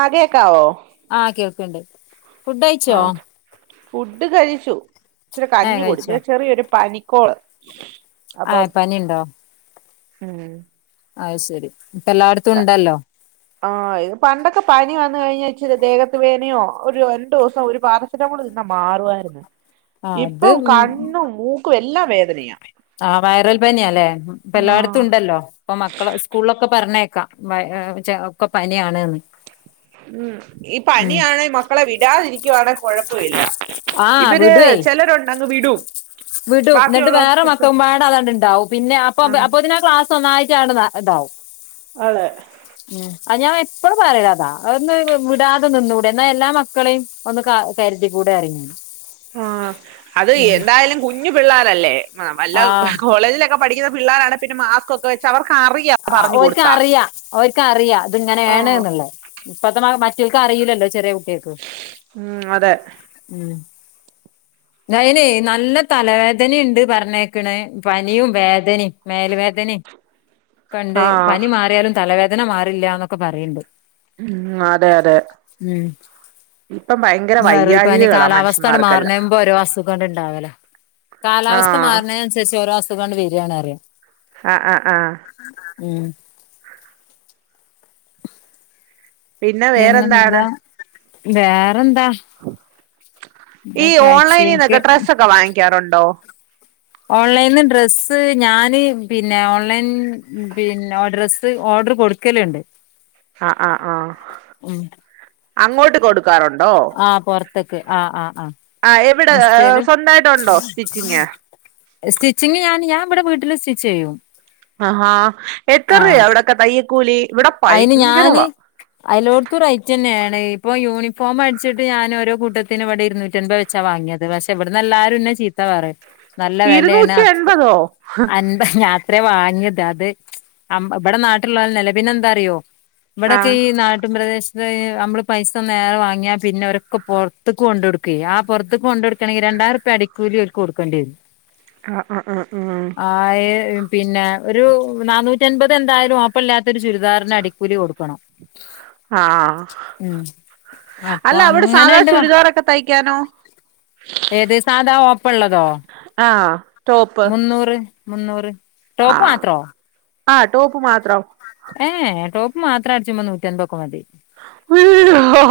ആഹ് കേക്കാവോ? ആഹ് കേൾക്കണ്ട് ആഹ് ഫുഡ് കഴിച്ചു ഇച്ചിരി ഏഹ് കഞ് കഴിച്ചോ കുടിച്ച ചെറിയൊരു പനിക്കോള് അപ്പൊ ആഹ് പനിണ്ടോ ഹം അയ്ശെരി ഇപ്പ എല്ലായിടത്തും ഉണ്ടല്ലോ ആഹ് ത് പണ്ടൊക്കെ പനി വന്ന കഴിഞ്ഞാൽ ഇച്ചിരി ദേഹത്ത് വേനയോ ഒരു രണ്ടു ദിവസം ഒരു പാറം കന്ന മാറുവായിരുന്നു ആഹ് അത് ഇപ്പം ഉം കണ്ണും മൂക്കും എല്ലാം വേദനയാ ആഹ് വയറൽ പനിയല്ലേ പല്ലടത്തും ആഹ് ഉണ്ടല്ലോ ഇപ്പൊ മക്കള സ്കൂളൊക്കെ പറഞ്ഞേക്കാം ഒക്കെ പനിയ ആാണ്ന്ന് ഉം ഈ പണിയാണെങ്കിൽ മക്കളെ വിടാതിരിക്കുവാണെങ്ക കൊഴപ്പമില്ല ആഹ് ഇവര് വിടുവേ ചിലരുണ്ട് അങ്ങ് വിടും വിടും എന്നിട്ട് ബാക്കിയുള്ളവർക്ക് വേറെ മക്ക പിടിച്ചോട്ടെ മുമ്പാടെ അതാണ്ട്ണ്ടാവും പിന്നെ അപ്പൊ ആഹ് അപ്പൊ ഇതിന ക്ലാസ് ഒന്നായിട്ടവിടെ ഇതാവും ആളെ ഉം അത് ഞാൻ എപ്പഴും പറയന്നതാ ഒന്ന് വിടാതെ നിന്നുകൂടെ എന്നാ എല്ലാം മക്കളെയും ഒന്ന് കരുതി കൂടെ അറയും ഞൻ ആഹ് അത് എന്തായാലും കുഞ്ഞു പിള്ളാരല്ലേ വല്ല ആഹ് കോളേജിലൊക്കെ പഠിക്കുന്ന പിള്ളോരാണ് പിന്നെ മാസ്ക് ഒക്കെ വെച്ച് അവർക്ക് അറിയാ പറഞ്ഞു കൊടുത്താ അവർക്കറിയാം അത് ഇങ്ങനെയാണ് ആഹ് എന്നുള്ളത് ഇപ്പത്തെ മറ്റൾക്ക് അറിയില്ലല്ലോ ചെറിയ കുട്ടികക്ക് ഉം അതെ ഉം അൈന നല്ല തലവേദനയുണ്ട് പറഞ്ഞേക്കണ പനിയും വേദനയും മേൽ വേദനയും കണ്ട് ആഹ് പനി മാറിയാലും തലവേദന മാറില്ല എന്നൊക്കെ പറയണ്ട് ഉം അതെ അതെ ഉം ഇപ്പം ഭയങ്കര വൈറൽ പനി വൈകാഴകകളാ കാലാവസ്ഥ മനുഷ്യന്മാർക്കല്ല മാറുന്നേമ്പോ ഓരോ അസുഖണ്ട് ഇണ്ടാവല കാലാവസ്ഥ ആഹ് മാറുന്ന അനുസരിച്ച് ഓരോ അസുഖംണ്ട് വരുകണ അറിയാം ആഹ് ആഹ് ആഹ് ഉം പിന്നെ വേറെന്താണ് പിന്നെന്താ വേറെന്താ ഈ ഇതൊക്കെ ഓൺലൈനിന്നൊക്കെ അയച്ചീനിക്ക് ഡ്രെസ്സൊക്കെ വാങ്ങിക്കാറുണ്ടോ ഓൺലൈനിന്ന് ഡ്രസ്സ് ഞാന് പിന്നെ ഓൺലൈൻ പിന്നെഓഡ്രസ്സ് ഓഡർ കൊടുക്കലണ്ട് ആഹ് ആഹ് ആഹ് അങ്ങോട്ട് കൊടുക്കാറുണ്ടോ ആഹ് പുറത്തേക്ക് ആഹ് ആഹ് ആഹ് ആ എവിടെ സ്വന്തമായിട്ടുണ്ടോ സ്റ്റിച്ചിങ് സ്റ്റിച്ചിങ് ഞാൻ ഞാൻ ഇവിടെ വീട്ടിൽ സ്റ്റി ചെയ്യും ആഹാ ആ എത്തറുയാ അവിടെക്കെ തയ്യക്കൂലി ഇവിടെ അയിന് ഞാന് ഭയങ്കരവാ അതിലോടത്ത് റൈറ്റ് തന്നെയാണ് ഇപ്പൊ യൂണിഫോം അടിച്ചിട്ട്ഞാൻ ഓരോ കൂട്ടത്തിനവിടെരുന്നൂറ്റമ്പത് ചച്ച വാങ്ങിയത് പക്ഷെ ഇവിടുന്ന് എല്ലാരുംന്നെ ചീത്ത പറയും നല്ല വിലയാണ് ഇരുന്നൂറ്റി എൺപതോ അത്രയേ വാങ്ങിയത് തത് ആം ഇവിടെ നാട്ടിലുള്ള നില പിന്നെ എന്താ അറിയോ ഇവിടെക്കെ ആഹ് ഈ നാട്ടും പ്രദേശം ഈ നമ്മള് പൈസ നേരെ വാങ്ങിയാ പിന്നെരൊക്കെ പുറത്തേക്ക് കൊണ്ട കൊടുക്ക ആ പുറത്തക്ക് കൊണ്ട് കൊടുക്കണെങ്കിൽ രണ്ടായിരം പടിക്കൂലി ഓർക്കു കൊടുക്കേണ്ടിരു ആഹ് ആഹ് ആഹ് ആഹ് ഏ പിന്നെ ഒരു നന്നൂറ്റി അൻപത് എന്തായാലും ഓപ്പണില്ലാത്ത ഒരു ചുരിദാർ അടി ക്കൂലി കൊടുക്കണം ആഹ് ഉം അപ്പൊ അല്ല അവിടെ സാധാ അങ്ങനെണ്ട് വാ ചുരിതാർ ഒക്കെ തയ്ക്കാനോ ഏത് സാധാ ഓപ്പ് ഉള്ളതോ ആഹ് ടോപ്പ് മുന്നൂറ് മുന്നൂറ് ടോപ്പ് ആഹ് മാത്രോ ആഹ് ടോപ്പ് മാത്രം ഏഹ ടോപ്പ് മാത്രം അടിച്ചും നൂറ്റി അൻപോക്ക മതി അയ്യോ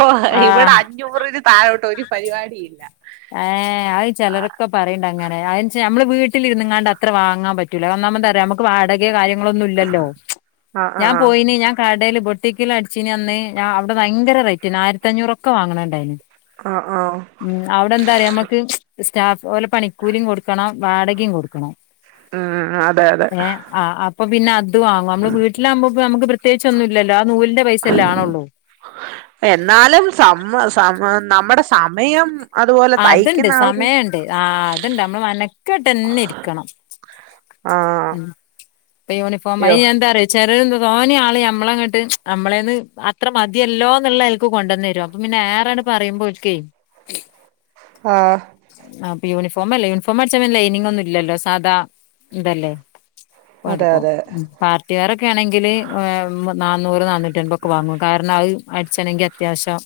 ഇവിടെ ആഹ് അഞ്ഞൂറിന് താഴോട്ടോ ഒരു പരിപാടിയില്ല ഹേ അയ് ചെലരൊക്കെ പറയേണ്ട അങ്ങനെ അത് ചെ നമ്മള് വീട്ടിൽലിരുന്ന്ങ്ങാണ്ട് അത്ര വാങ്ങാൻ പറ്റില്ല ഒന്നാമത്അറിയാം നമക്ക് വാടകയോകാര്യങ്ങളൊന്നും ഇല്ലലോ ആഹ് ഞാൻ ആഹ് പോയിന് കടയിൽ ബൊട്ടിക്കൽ അടിച്ചിന അന്ന് അവിടെ ഭയങ്കര റെയ്റ്റ് റ്റ ആയിരത്തി അഞ്ഞൂറൊക്കെ വാങ്ങണണ്ടായിന് ആഹ് ആഹ് അവിടെ എന്താറിയാ നമ്മുക്ക് സ്റ്റാഫ് ക ഓലെ പണിക്കൂലിയും കൊടുക്കണം വാടകയും കൊടുക്കണം ആഹ് അതെ അതെ ആഹ് അപ്പ പിന്നെ അത് വാങ്ങ നമ്മ വീട്ടിലകുമ്പ നമുക്ക് പ്രത്യേകിച്ച ഒന്നും ഇല്ലോ ആ നൂലിന്റെ പൈസ എല്ലാ അ കണുള്ളു എന്നാലും സമ്മ സമ്മ് നമ്മുടെ സമയം അതുപോലെ അതുണ്ട് തയ്ക്കുന്ന ആ ഒരു സമയമുണ്ട് ആ അതുണ്ട് നമ്മള് മനക്കട്ട് തന്നെ ഇരിക്കണം ആഹ് ഉം യൂണിഫോമ അയ്യോ അയി അന്താ അറിയോ ചെറിയ എന്ത തോന്നിയ ആള് നമ്മള അങ്ങോട്ട് നമ്മളേന്ന് അത്ര മതിയല്ലോന്നുള്ള അൽക്ക് കൊണ്ടുവന്ന വരു പിന്നെ ആരാണ് പറയുമ്പോ ഒരിക്കെ ആഹ് ആ അപ്പൊ യൂണിഫോം അല്ലേ യൂണഫോം അടിച്ചല് ലൈനിങ്ഒന്നും ഇല്ലല്ലോ സാധാ ഇതല്ലേ അതെ എടുക്കോ അതെ പാർട്ടി വെയർ ഒക്കെ ആണെങ്കില് നാന്നൂറ് നാന്നൂറ്റി അമ്പതൊക്കെ വാങ്ങും കാരണം അടിച്ചണെങ്കിൽ അത്യാവശ്യം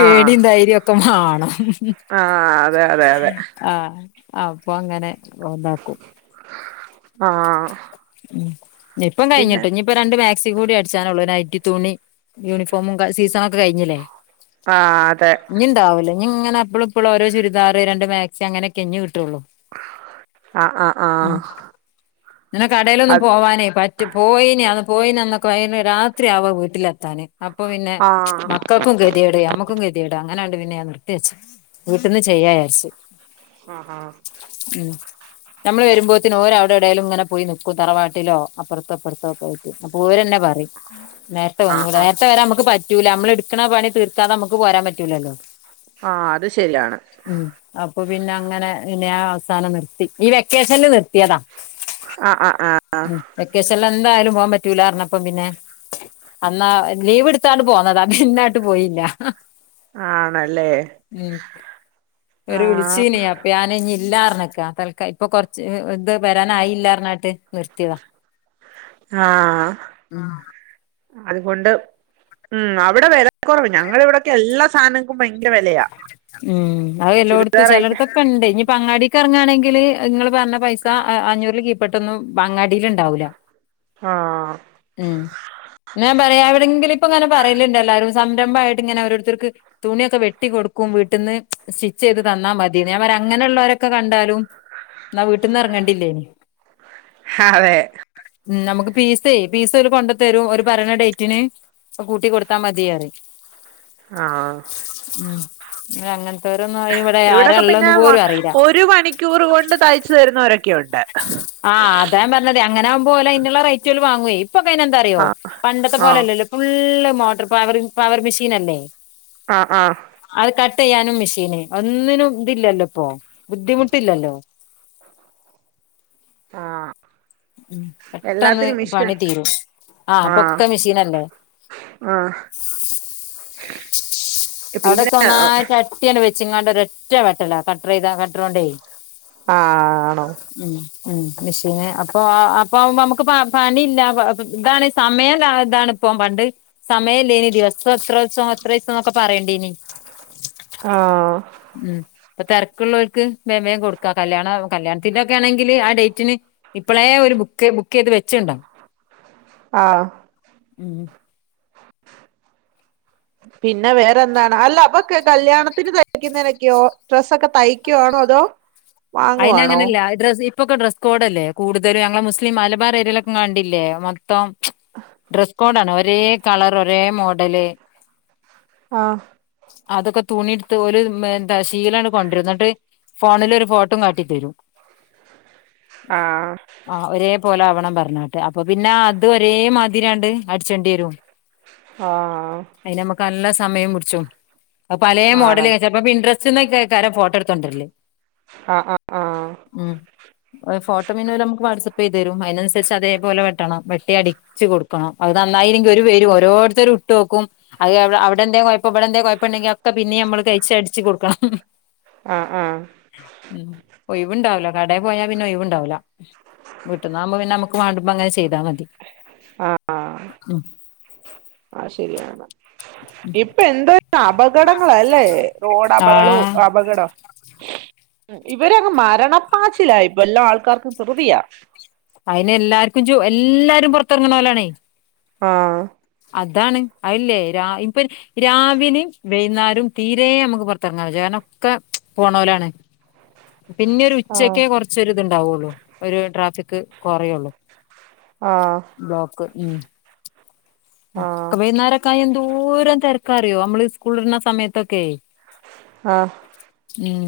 ആഹ് ധൈര്യം ഒക്കെ ആണംമഹ് ഹ് ആഹ് അതെ അതെ അതെ ആഹ് ആഹ് അപ്പൊ അങ്ങനെ ഉണ്ടാക്കും ആഹ് ഉം ഇപ്പം പിന്നെ കഴിഞ്ഞിട്ട് ഇനി ഇപ്പൊ രണ്ട് മാക്സി കൂടി അടിച്ചാനുള്ളൂ നയിറ്റിതുണി യൂണിഫോമും സീസണൊക്കെ കഴിഞ്ഞില്ലേ ആഹ് അതെ ഇനി ഉണ്ടാവില്ല ഇനി ഇങ്ങനെ എപ്പ എപ്പോളോ ഓരോ ചുരിദാർ രണ്ട് മാക്സി അങ്ങനെക്കെ ഇനി കിട്ടതുള്ളു ആഹ് ആഹ് ആഹ് ഇന്നലെകടേലൊന്നും അത് പോവാനേ പ പോയിന് അ പോയിനന്നൊക്കെ രാത്രി ആവാ വീട്ടിലെത്താന് അപ്പൊ പിന്നെ മ ആഹ് മക്കക്കും കെതേട് ന മ്മക്കും കെതിടാ അങ്ങനെയണ്ട് പിന്നെഞാൻ നിർത്തിവച്ച് വീട്ട് ന്ന് ചെയ്യായാ ര് ച്‌ ആഹാ ഉം നമ്മള് വരുമ്പോത്തിന് ഓലെ അവട വെടെലും ഇങ്ങനെപോയി നിക്കും തറവാട്ടിലോ അപ്പർത്തോഇപ്പർത്തോ ക്കെയായിട്ട് അപ്പോ ഓരന്നെ പറയും നേരത്തെ ആഹ് വന്നൂട ആഹ് നേരത്തെ വരെ നമുക്ക് പറ്റൂല നമ്മള് ഇട് ക്ക്ണ പണി തീർക്കാതെ നമുക്ക് പോരാൻ പറ്റൂല്ലല്ലോ ആഹ് അത് ശരിയാണ് അപ്പൊ പിന്നെ അങ്ങനെ ഇന്നെ അവസാനം നിർത്തി ഈ വെക്കേഷനിൽ നിർത്തിയതാ ആഹ് ആഹ് ആഹ് ഉം വെക്കേഷൻ ല് എന്തായാലും പോകാൻ പറ്റൂല റ്ഞ്ഞപ്പം പിന്നെ അന്നാ ലീവ് ഇട്ത്തങ്ങാ ണ്ട് പോന്നതാ പിന്നെ ആട്ട് പോയില്ല ആണല്ലേ ഉം ഒരു ആഹ് വിളിച്ചീനിയാ പ്യാന ഇല്ലാർഞ്ഞക്ക തൽക്ക ഇപ്പൊ കുറച്ച് ഇത് വരാനായില്ലാറ്ഞ്ഞട്ട് നിർത്തിയതാ ആഹ് അതുകൊണ്ട് ഉം അവിടെ വല കൊറവ് ഞങ്ങള ഇവിടെക്കെ എല്ലാ സാനങ്ങൾക്കും ഭയങ്കര വലയാ ഉം അഎല്ലോട് ത്തു ചെലോട്തൊ കൊണ്ട് ഇനി അങ്ങാടിക്ക് അറങ്ങാണെങ്കില് നിങ്ങള് പറഞ്ഞ പൈസ അഞ്ഞൂറിൽ കീപ്പെട്ടൊന്നും അങ്ങാടിൽ ഇണ്ടാവൂല ആഹ് ഉം ഞാൻ പറയാ എവിടെങ്കിലുപ്പോ ഇങ്ങനെ പറയിലുണ്ട് അല്ലാരും സംരംഭായിട്ട് ഇങ്ങനെഓരോര് ത്തർക്ക് തുണിയൊക്കെ വെട്ടികൊടുക്കും ക്കും വീട്ടിന്ന് സ്റ്റിച്ച് ചെയ്ത് തന്നാ മതി ഞാൻ പര അങ്ങനെഉള്ളോരൊക്കെ കണ്ടാലും ഇന്നവീട്ട്ന്ന് എറങ്ങേണ്ടില്ലേയ് നി ഹാവേ നമുക്ക് പീസെ പീസ് ഓല് കൊണ്ട തരും ഓല് പറയണ ഡൈറ്റിന് ഇപ്പൊ കൂട്ടി കൊടുത്താ മതിയാറിം ആഹ് ഉം അങ്ങനത്തോരൊന്നും അയ് ന് വിടെ ഇവിടൊക്കെ ആരാള്ളോ പിന്നെ ന്ന് പോലും വ- അറിയില്ല ഒരു മണിക്കൂർ കൊണ്ട് തയ്ച്ചു തരുന്നവരൊക്കെയുണ്ട്. ആ അതാ പറഞ്ഞത് അങ്ങനെവുമ്പോ ഓലയ് ന്ന് ള്ള റൈറ്റ് ഓല് വാങ്ങുവേ ഇപ്പൊക്കെ അയ്ന് എന്താ അറിയോ ആഹ് പണ്ടത്തെ ആഹ് പോലെല്ലല്ലോ ഫുള്ള് മോട്ടർ പവർ പവർ മിഷീനല്ലേ ആ ആഹ് അത് കട്ട് യ്യാനും മിഷീന് ഒന്നിനും ഇതില്ലല്ലോ ഇപ്പോ ബുദ്ധിമുട്ടില്ലല്ലോ ആഹ് ഉം പെട്ടെന്ന് എല്ലാത്തിനും മിഷൻ പണി തീരും ആ ആഹ് പൊക്കെ മിഷീനല്ലേ ആഹ് പിന്നെ അവിടൊക്കെ ആഹ് ഒന്നായിറ്റ അ ട്ടിഅണ്ട് വെച്ച് ങ്ങാണ്ട് ഒര റ്റ വെട്ടല കട്ട റൈത കട്ടറൊന്റെ ആണോ ഉം മെഷീന് അപ്പൊ അപ്പൊ ആവുമ്പോ നമുക്ക് പണി ഇല്ല ഇതാണ് സമയംല്ല ഇതാണ് പോം പണ്ട് സമയല്ലേ നി ദിവസം എത്രോത്സവം എത്ര ഈസം എന്നൊക്കെ പറയേണ്ടേനി ആഹ് ഉം ഇപ്പൊ തരക്കുള്ളോ ൽക്ക് വേ വേ കൊടുക്കാ കല്യാണ കല്യാണത്തിന്റോ ക്കെണങ്കില് ആ ഡൈറ്റിന് ഇപ്പളേ ഒരു ബുക്ക് ബുക്കയ്ത് വെച്ച് ണ്ടാവും ആഹ് ഉം പിന്നെ വേറെന്താണ് അല്ല അപ്പൊ കല്യാണത്തിന് തയ്ക്കുന്നതിനൊക്കെയോ ഡ്രസ്സ ഒക്കെ തയ് തയ്ക്യാണോ അതോ അയിന് വാങ്ങുവാണോ അങ്ങനല്ല ഡ്രസ് ഇപ്പൊക്കെ ഡ്രസ് കോഡ അല്ലേ കൂടുതല് ഞങ്ങള് മുസ്ലിം മലബാർ ഏരി യിലൊക്കെ കണ്ടില്ലേ മൊത്തം ഡ്രസ് കോഡ ആണ് ഒരേ കളർ ഒരേ മോഡല് ആഹ് അതൊക്കെ തുണി എടുത്ത് ഓല് എന്താ ശീലണ്ട് കൊണ്ടരും എന്നിട്ട് ഫോണിൽഒരു ഫോട്ടോ ഫോട്ടോ കാട്ടി തരും ആഹ ആ ഒരേ പോലെ ആവണം പറഞ്ഞാട്ട് അപ്പൊ പിന്നെ അത് ഒരേ മാതിരിയാണ്ട് അട്ച്ചണ്ടിരും ആഹ അയ്ന് നമ്മക്ക് നല്ല സമയം പുടിച്ചും അഹ് പലേ മോഡൽ ആണ് വെച്ച പ്പൊ പിന്ട്രെസ്റ്റന്നെക്കെക്കാരം ഫോട്ടോ എടുത്തു കൊണ്ടരൽ ആഹ ആഹ ആഹ് ഉം ഫോട്ടോ പിന്നെ ഓല് നമ്മക്ക് വാട്സആപ്പ് ചെയ്തു തരും അയി നനുസരിച്ച് അതേപോലെ വെട്ടണം വെട്ടിഅടി ച്ച് കൊടുക്കണം അത് നന്നായില്ലെങ്കിൽ ഓര് വരും ഓരോരുത്തരും ഇട്ടോക്കും അഹ് അവി അവിടെ എന്തേ കുഴപ്പം ഇവിടെന്തേ കുഴപ്പം ഉണ്ടങ്കി ഒക്കെ പിന്നെ നമ്മള് കഴിച്ച് അടിച്ച് കൊടുക്കണം ആഹ് ആഹ് ഒഴിവുണ്ടാവുല കടേ പോയാ പിന്നെ ഒഴിവുണ്ടാവുല്ല വീട്ടീന്നാകുമ്പോ പിന്നെ നമുക്ക് നമുക്ക് വാണ്ടുമ്പോ അങ്ങനെ ചെയ്താ മതി ആ അ ഉം അയ് ശരിയാണ് ഇപ്പൊ എന്തൊരു അപകടങ്ങളല്ലേ റോഡ് അപകളും ആഹ് അപകടം [unintelligible] ഇവരങ്ങ് മരണപ്പാച്ചില ഇപ്പ എല്ലാ ആൾക്കാർക്കും ദിർതിയ അയിന് എല്ലാർക്കും ജോ എല്ലാരും പുറത്തിറങ്ങണോരാണേ ആഹ് അതാണ് അതില്ലേ രാ ഇപ്പൊ രാവിലിം വൈന്നേരും തീരെ നമുക്ക് പുറത്തറങ്ങാ വജ്ജാ കാരണം ഒക്ക പോണോലാണ് പിന്നെ ഒരു ആഹ് ഉച്ചക്കേ കുറച്ചൊരി ഇത്ണ്ടാവുള്ളൂ ഒരു ട്രാഫിക് കുറയുള്ളു ആഹ ബ്ലോക്ക് ഉം ക്കെ ആഹ് വൈകുന്നേരക്കായ എന്തോരം തിരക്കാറിയോ നമ്മള് സ്കൂൾ വിടണ സമയത്തൊക്കെ ആഹ ഉം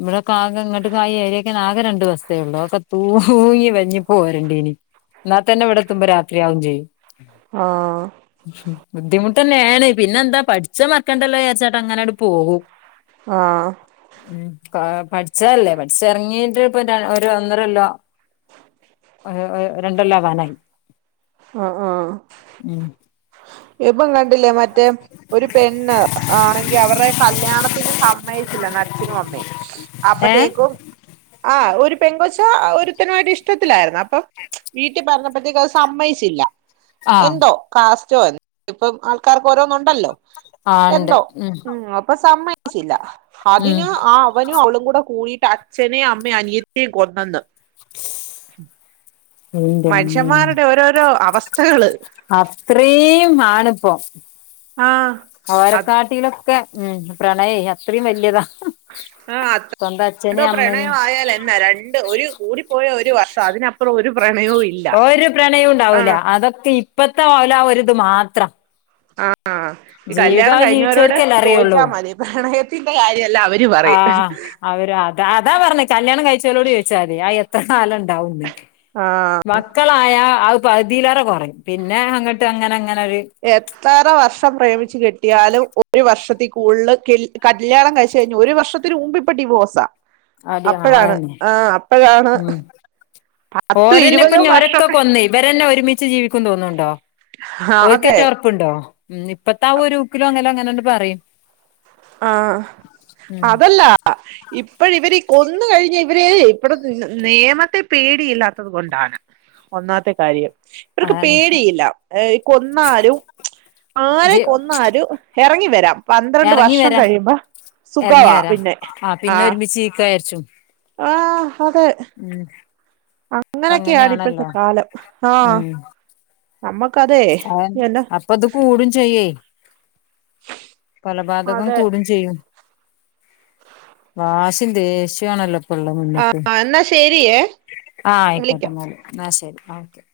ഇവിടെ കാക ഇങ്ങോട്ട് ആ ഏരിയക്കെ ആകെ രണ്ട് ബസ്സേ ഉള്ളു തൂങ്ങി വൽഞ് പോരണ്ടീനി എന്നാത്തന്നെ ഇവിടെ എത്തുമ്പോ രാത്രിയാകും ചെയ്യും ആ ബുദ്ധിമുട്ട്ന്നേണ് പിന്നെ എന്താ പഠിച്ചേ മറക്കണ്ടല്ലോ വിചാരിച്ചാണ്ട് അങ്ങനെ പോകും ആഹ് ഉം പഠിച്ചല്ലേ പഠിച്ച ഇറങ്ങീട്ട്പ്പൊ ഒരു ഒന്നരല്ലോ രണ്ടോലാവാനായി ആ ആ ഉം ഇപ്പം കണ്ടില്ലേ മറ്റേ ഒരു പെണ്ണ് ആണെങ്കി അവരുടെ കല്യാണത്തിന് സമ്മതിച്ചില്ല അച്ഛനും അമ്മേയും ഏഹ് അപ്പത്തേക്കും ആഹ ഒരു പെങ്കൊച് ഒരുത്തനുമായിട്ട് ഇഷ്ടത്തിലായിരുന്നു അപ്പം വീട്ടിൽ പറഞ്ഞപ്പോഴത്തേക്ക് അത് സമ്മയിച്ചില്ല ആഹ് എന്തോ കാസ്റ്റോ ഇപ്പം ആൾക്കാർക്ക് ഓരോന്നു ഉണ്ടല്ലോ ആ ഉണ്ട് എന്തോ ഉം അപ്പൊ സമ്മയി ചില്ല ഉം അതിന് ആ അവനും, അവളും. കൂടെ കൂടിട്ട് അച്ഛനേയും അമ്മയും അനിയത്തിയെയും കൊന്നെന്ന്. എന്റമ്മേ മനുഷ്യന്മാരുടെ ഓരോരോ അവസ്ഥകള് അത്രയും ആണ് ഇപ്പൊ ആഹ് ഓരെക്കാട്ടിലൊക്കെ ഉം പ്രണയെ അത്രയും വലിയതാ. ആ അത്രന്നെ എന്തോ പ്രണയം ആയാലെന്നാ രണ്ട് ഒരു കൂടിപ്പോയ ഒരു വർഷം അതിനപ് പ്പുറം ഒരു പ്രണയവും ഇല്ല ഒരു പ്രണയവും ആ ഉണ്ടാവൂല അതൊക്കെ ഇപ്പത്തെ ഓല ഒരിത് മാത്ര ആഹ് ആഹ് ഈ കല്യാണം കഴിഞ്ഞവരോട് ജീവിച്ചവർക്കല്ലേ അറിയുള്ളൂ ചോദിച്ചാൽ മതി പ്രണയത്തിന്റെ കാര്യവെല്ലാം അവര് പറയും ആഹ് അവര് അത് അതാ പറഞ്ഞെ കല്യാണം കഴിച്ചോലോട് ചോദിച്ചാ മതി ആ എത്ര കാലം ഉണ്ടാവൂന്ന് ആഹ് മക്കളായാൽ അത് പകുതിയിലേറെ കുറയും പിന്നെ അങ്ങോട്ട് അങ്ങനെ അങ്ങനെ ഒരു എത്ര വർഷം പ്രേമിച്ച് കെട്ടിയാലും ഒരു വർഷത്തി കൂടുതല് കി കല്യാണം കഴിച്ച് കഴിഞ്ഞാൽ ഒരു വർഷത്തിന് മുമ്പ് ഇപ്പം ഡിവോഴ്സാ അടി ആ അപ്പോഴാണ് അതെന്നെ ആഹ് അപ്പോഴാണ് പത്തും ഓരന്നെപ്പൊ ഇരുപതും ഓരൊക്കെ വർഷമൊക്കെ കൊന്ന് ഇവരന്നെ ഒരുമിച്ച് ജീവിക്കും തോന്നുന്നുണ്ടോ ആ, അതെ ഓരിക്കെന്നെ ഉറപ്പുണ്ടോ ഇപ്പത്തെ ആ ഒരു ഊക്കിലോ അങ്ങനെ അങ്ങനെങ്ങ് പറയും ആഹ് ഉം അതല്ല ഇപ്പം ഇവര് കൊന്ന് കഴിഞ്ഞാൽ ഇവരെ ഇപ്പം നിയമത്തെ പേടിയില്ലാത്തത് കൊണ്ടാണ്. ഒന്നാമത്തെ കാര്യം ഇവർക്ക് അതാണ് പേടിയില്ല കൊന്നാലും ആരെ ജ് കൊന്നാലും ഇറങ്ങി വരാം പന്ത്രണ്ട് വർ എറങ്ങി ഷം വരാ കഴിയുമ്പോ എറങ്ങി സുഖവാ വരാ പിന്നെ ആ ആഹ് [unintelligible] ആഹ് അതെ ഉം ഇപ്പ അങ്ങനൊക്കെയാണ് ഇപ്പോഴത്തെ അങ്ങനെയാണല്ലോ കാലം ആഹ് നമ്മുക്ക് അതെ അതന്നെ അപ്പൊ അത് കൂടും ചെയ്യേ കൊലപാതകം അതെ കൂടുകയും ചെയ്യും വാശിയും ദേഷ്യമാണല്ലോ പിള്ളേര് വന്ന്ക്ക് ആഹ് എന്നാ ശരിയേ ആഹ് ആയിക്കോട്ടെ വിളിക്കാം എന്നാൽ എന്ന ശരി ഓക്കെ.